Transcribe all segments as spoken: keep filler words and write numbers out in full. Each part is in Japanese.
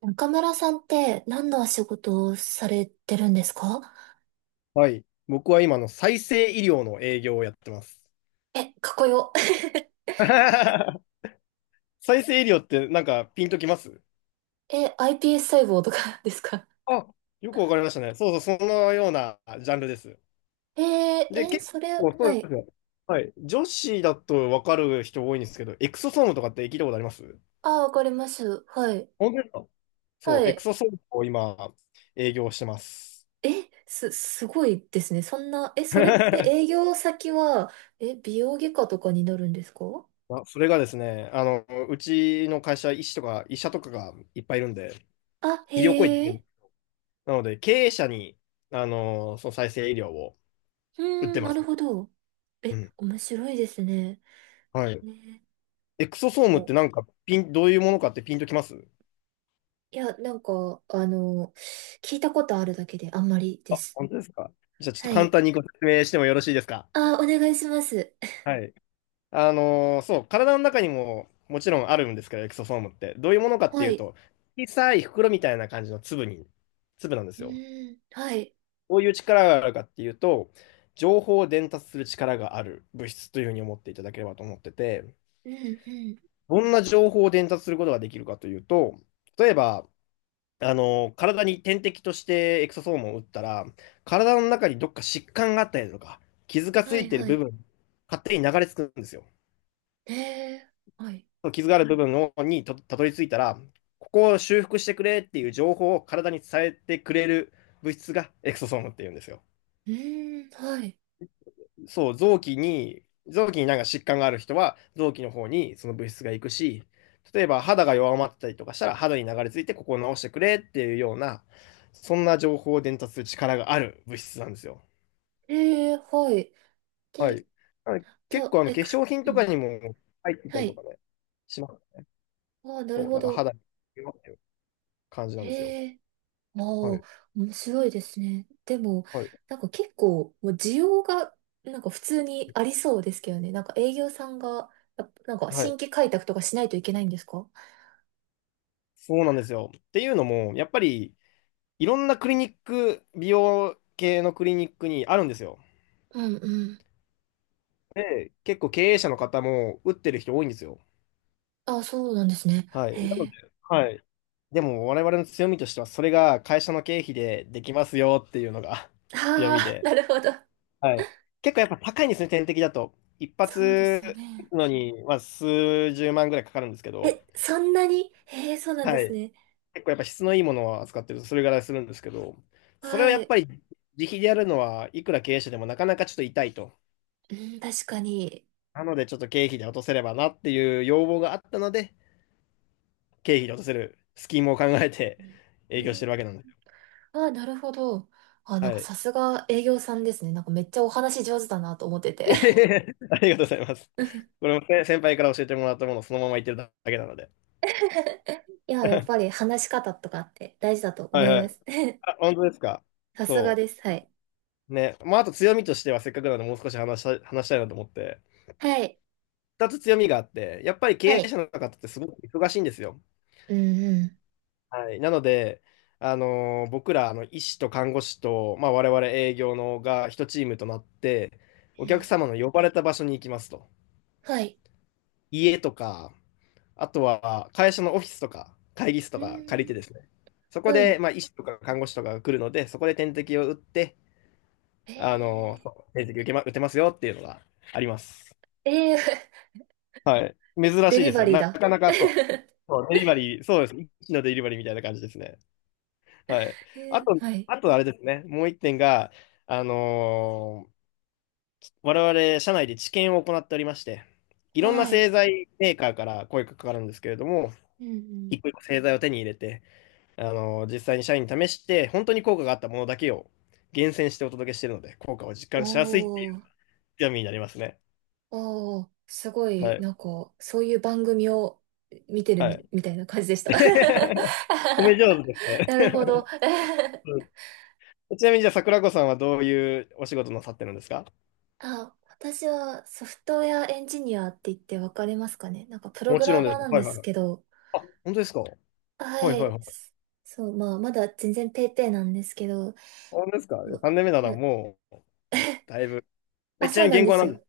中村さんって何のお仕事をされてるんですか？はい。僕は今の再生医療の営業をやってます。え、かっこよ。再生医療ってなんかピンときます？え、iPS 細胞とかですか？あ、よくわかりましたね。そうそう、そのようなジャンルです。えー、で、え、結それ、構そうはなんでい。すよ。はい。女子だとわかる人多いんですけど、エクソソームとかって聞いたことあります？ああ、わかります。はい。本当ですか？そう、はエクい。ソソームを今営業してます。え、す、すごいですね。そんな、え、それって営 業先は、え、美容外科とかになるんですか？あ、それがですね、あの、うちの会社、医師とか医者とかがいっぱいいるんで、あ、へ医療行為え。なので、経営者に、あのーその再生医療をう売っーてん、まなす。るほど。うえ、ん。面白いですね。はい。ね。エクソでソームっても、なんか、ピン、どういうものかってピンときます？いや、なんか、あの、聞いたことあるだけであんまりであ、す。本当ですか。じゃあちょっとは簡い。単にご説明してもよろしいですか。あ、お願いします。はい。あのーそう、体の中にももちろんあるんですけど、エクソソームって。どういうものかってはいうい。と、小さい袋みたいな感じの粒に、粒なんでうすよ。ーん、はい。どういう力があるかっていうと、情報を伝達する力がある物質というふうに思っていただければと思ってて、うん、うん。どんな情報を伝達することができるかというと、例えば、あの、体に点滴としてエクソソームを打ったら、体の中にどっか疾患があったりとか、傷がつはいい、ているは部い。分、勝手に流れ着くんですよ。ええ、はい。その傷がある部分にとたどり着いたら、ここを修復してくれっていう情報を体に伝えてくれる物質がエクソソームっていうんですよ。うーん、はい。そう、臓器に、臓器になんか疾患がある人は、臓器の方にその物質が行くし、例えば肌が弱まってたりとかしたら、肌に流れ着いてここを直してくれっていうような、そんな情報を伝達する力がある物質なんですよ。ええ、はい。はで、い。なのでじゃ結あ、構あのえ化粧く、品うとかん。にも入ってたはりとい。かね、しますね。ああ、なるそう、ほだからど。肌に弱いっていう感じなんですよ。ええ、ああ、はい。面白いですね。でも、はい。なんか結構、もう需要が、なんか普通にありそうですけどね。なんか営業さんが、やっぱなんかは新い。規開拓とかしないといけないんですか？そうなんですよ。っていうのも、やっぱりいろんなクリニック、美容系のクリニックにあるんですよ。うん、うん。で、結構経営者の方も打ってる人多いんですよ。ああ、そうなんですね。はい。なえのえ。で、はい。でも我々の強みとしては、それが会社の経費でできますよっていうのが 強あみあー、で。なるほど。はい。結構やっぱ高いんですね、点滴だと。一そうで発すよ打ね。つのに、まあ、数十万ぐらいかかるんですけど、え、そんなにへえ、そうなんではすい。ね。結構やっぱ質のいいものを扱ってると、それぐらいするんですけど、それをはやっぱい。り自費でやるのは、いくら経営者でもなかなかちょっと痛いと。うん、確かに。なので、ちょっと経費で落とせればなっていう要望があったので、経費に落とせるスキームを考えてう営業してるん、わけなんですよ。あ、なるほど。あ、なんはかい。さすが営業さんですね。なんかめっちゃお話上手だなと思って て。ありがとうございます。これもね先輩から教えてもらったものをそのまま言ってるだけなので。いや、やっぱ はり話し方とかって大事だとい思いはまい。す。あ、本当ですか。さすがそです。はい。う。ね。まあ、あと強みとしてはせっかくなのでもう少し話したい、話したいなと思って。はい。二つ強みがあって、やっぱりは経営い。者の方ってすごく忙しいんですよ。うんうん。はい。なので、あのー僕ら、あの、医師と看護師と、まあ、我々営業のが一チームとなって、えお客ー様の呼ばれた場所に行きますと。はい。家とか、あとは会社のオフィスとか会議室とうか借りてん。ですね、そこはでい。まあ医師とか看護師とかが来るので、そこで点滴を打って、あの、えそう点滴受けま、打てますよっていうのがあります。ー、えー、はい。珍デしいリですバよね。リーなだ。かな かそう、えそうデリバリー、そうです。一師のデリバリーみたいな感じですね。はい。あー、と、はい。あとあれですね、もう一点が、あのー我々社内で治験を行っておりまして、いろんなはい。製剤メーカーから声がかかるんですけれども、うんうん。一個一個製剤を手に入れて、あの、実際に社員に試して、本当に効果があったものだけを厳選してお届けしているので、効果を実感しやすいっていおうー、強みになりますね。おー、すごはい、い。なんか、そういう番組を見てるはみ、い。みたいな感じでした。褒め上手ですなるね。ほど。うん、ちなみにじゃあ桜子さんはどういうお仕事なさってるんですか？あ、私はソフトウェアエンジニアって言ってわかりますかね？なんかプロもグちろラんでマーす。なんはでいはいすはい。けど、あ、本当ですか？はいははいい。はい。そう、まあ、まだ全然ペーペーなんですけど、本当ですか？ ま さん 年目ならなもう、だいぶ。あ、え、ちなそうみになん言で語はす何でよ。す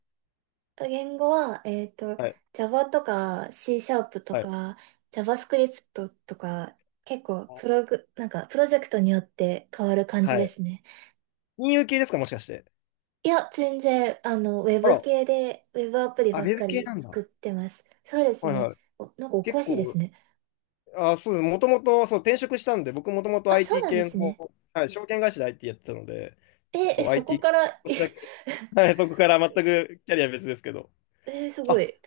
言語は、えっと、か？はい Java とか C シャープとはい。か JavaScript とか結構プログ、なんかプロジェクトによって変わる感はじでい。すね。金融系ですか、もしかして。いや、全然、あの、ウェあブら、系でウェブアプリあ、ウばっェブか系りなんだ。作ってます。そうですはいはね。い。お、なんかお結詳しいです構、ね。あ、そうです。もともと、そう、転職したんで、僕もともと あ、そう アイティー なんで系すの、ね。はい、証券会社で アイティー やってたので、え、え、そう、そこ アイティー、から、こっえ、ちだけ、はい、そこから全くキャリア別ですけど。えすごあ、い。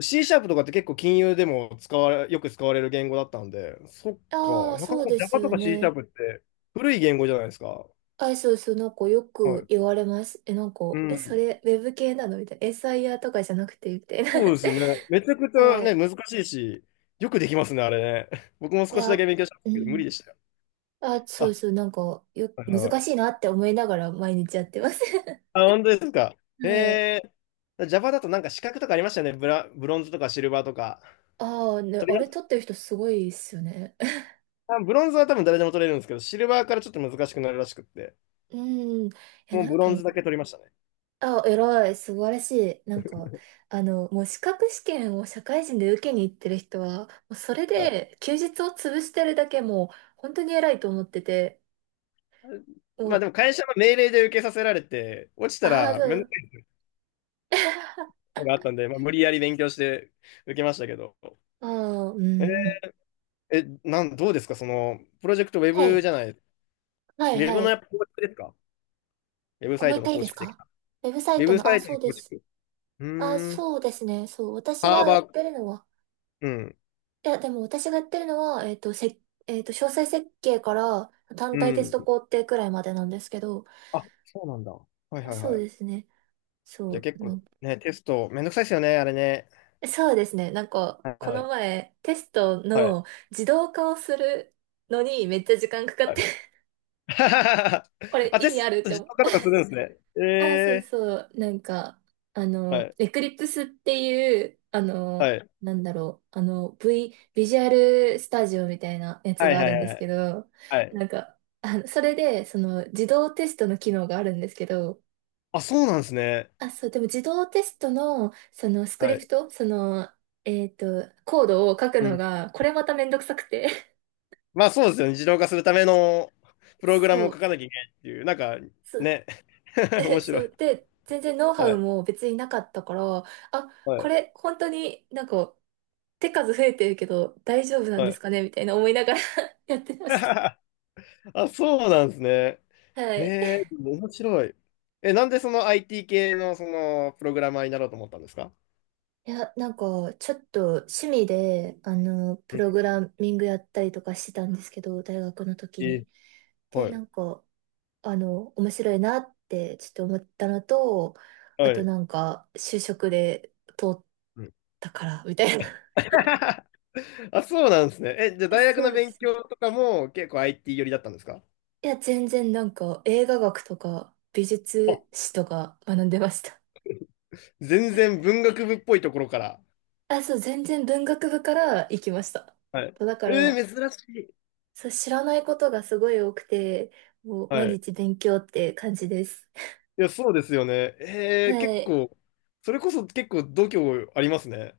C シャープとかって結構金融でも使われ、よく使われる言語だったんで、そっあか、あ、なかそなうか です Java とよか C シャーね。プって古い言語じゃないですか。あ、そうそう、なんかよはくい。言われます。え、なんか、うえ、そん。れ、ウェブ系なのみたいな。エスアイヤー とかじゃなくて、みたいそうですね。な。めちゃくちゃはね、い。難しいし、よくできますね、あれね。僕もい少しや、だけ勉強したんでうすけど、無理ん。でしたよ。あ、そうあ、そう、なんか、よ、はいはいは難しい。いなって思いながら毎日やってます。あ、本当ですか。へはい。えー、ジャパだとなんか資格とかありましたよね。ブラ、ブロンズとかシルバーとか。ああ、ね、取ありれまし撮ってる人すごいっすよね。た？あ、ブロンズは多分誰でも取れるんですけど、シルバーからちょっと難しくなるらしくって、うん。いや、もうなんブロか、ンズだけ取りましたね。あ、偉い、素晴らしい。なんか、あの、もう資格試験を社会人で受けに行ってる人は、もうそれはい、で休日を潰してるだけもう、本当に偉いと思ってて、もまあでう、も会社の命令で受けさせられて、落ちたああ、らそ面倒う。なのがあったんで、まあ、無理やり勉強して受けましたけど。ああ、うえん。え、なん、どうですかその、プロジェクトウェはブい。じゃない、ウはい、ェはブのい。やっぱ構築ですか？ウェブあサもイうト一の回いい構です築的か？な。ウェブサウイェトブの、サあ、イトそのうで構す。築。うあ、ーん、そうですね。そう。私ハーはやバっー、てるのは、うん、いや、でも私がやってるのは、えっと、せ、えっと、詳細設計から単う体テスん。ト工程くらいまでなんですけど、あ、そうなんだ。はいあ、はいそうはい。ですね。じそゃあう。結あ構の、ね、テストめんどくさいですよね、あれね。そうですね。なんか、はこのい。前、テストはい。の自動化をするのにめっちゃ時間かかっはい。 て こ れあ、意テ味あスるっトて自思う？動化とかするんですね。あ、そうえそう。なんか、あー、はの、い。エクリプスっていう、あの、はい。なんだろう、あの、V、ビジュアルスタジオみたいなやつはいがあはるいんではすけい。ど、はい。なんか、あの、それで、その、自動テストの機能があるんですけど、あ、そうなんですね。あ、そう、でも自動テストの、その、スクはリプい。ト、その、えっと、コードを書くうのん。が、これまためんどくさくて。まあそうですよね。自動化するための プログラムそを書う、かなきゃいけないっていう、なんかそう、ね、面え、白そう、い。で、全然ノウハはウい。も別になかったから、あ、はこい。れ、本当になんか、手数増えてるけど大丈夫なんはですい。かねみたいな思いながら やってました。あ、そうなんですね。はへい。え、面白い。え、なんでその アイティー 系のそのプログラマーになろうと思ったんですか？いや、なんか、ちょっと趣味で、あの、プうん。ログラミングやったりとかしてたんですけど、大学の時え、に。で、はない。んか、あの、面白いなって、ちょっと思ったのと、あはとい。なんか、就職で通っうん。 たから、みたいな。あ、そうなんですね。え、じゃあ 大学そのうで勉すね。強とかも結構 アイティー 寄りだったんですか？いや、全然なんか、映画学とか、美あ、術史とか学んでました。全然文学部っぽいところから。あ、そう、全然文学部から行きました。はい。だかえら、ー、珍しい。そう、知らないことがすごい多くて、もう毎はい。日勉強って感じです。いや、そうですよね。えー、は結い。構、それこそ結構度胸ありますね。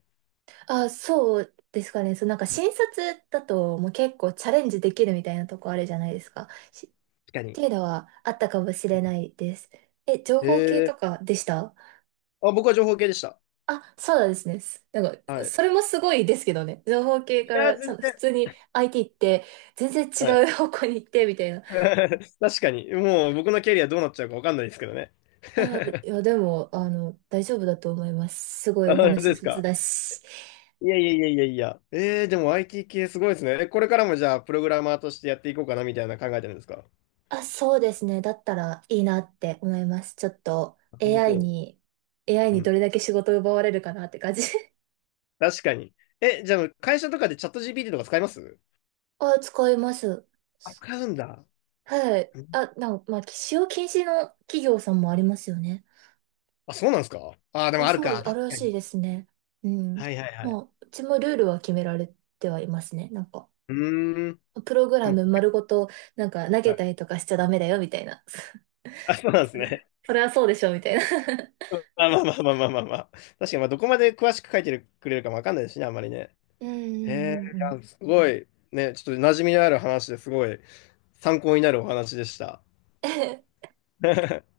あ、そうですかね。そう、なんか新卒だともう結構チャレンジできるみたいなとこあるじゃないですか。しっ確かてに。いうのはあったかもしれないです。え、情報系えとかでした？ー、あ、僕は情報系でした。あ、そうなんですね。すなんか、はい。そいれもすごいですけどね。情報系かや、らちゃん全と普然。通に アイティー って全然は違い。 う方向に行ってみたいな。確かに。もう僕のキャリアどうなっちゃうかわかんないですけどね。あ、い や、でも、あの、大丈夫だと思います。すごいあ、おそ話です上手か。だし。いやいやいやいやいや。えー、でも アイティー 系すごいですね。え、これからもじゃあ、プログラマーとしてやっていこうかなみたいな考えてるんですか？なあ、そうですね。だったらいいなって思います。ちょっと るほ エーアイ ど。に、エーアイ うにどん。れだけ仕事を奪われるかなって感じ。確かに。え、じゃあ、会社とかでチャット ジーピーティー とか使います？あ、使います。あ、使うんだ。はい。うん。あ、なんか、まあ、使用禁止の企業さんもありますよね。あ、そうなんですか？あー、でもあ、あるそう、か。あ確るらかしいに。ですね。うん。はいはいはまい。あ、うちもルールは決められてはいますね。なんか、うーん。プログでラも、ム丸ごと、なんか投はげたい。りとかしちゃダメだよ、みたいな。あ、そうなんですそれはね。それはそうでしょ、みたいな。まあまあまあまあまあまあまあ。確かに、まあ、どこまで詳しく書いてくれるかもわかんないですしね、あんまりね。うんへうえ、んうんうん。いや、すごい、ね、ちょっと馴染みのある話ですごい参考になるお話でした。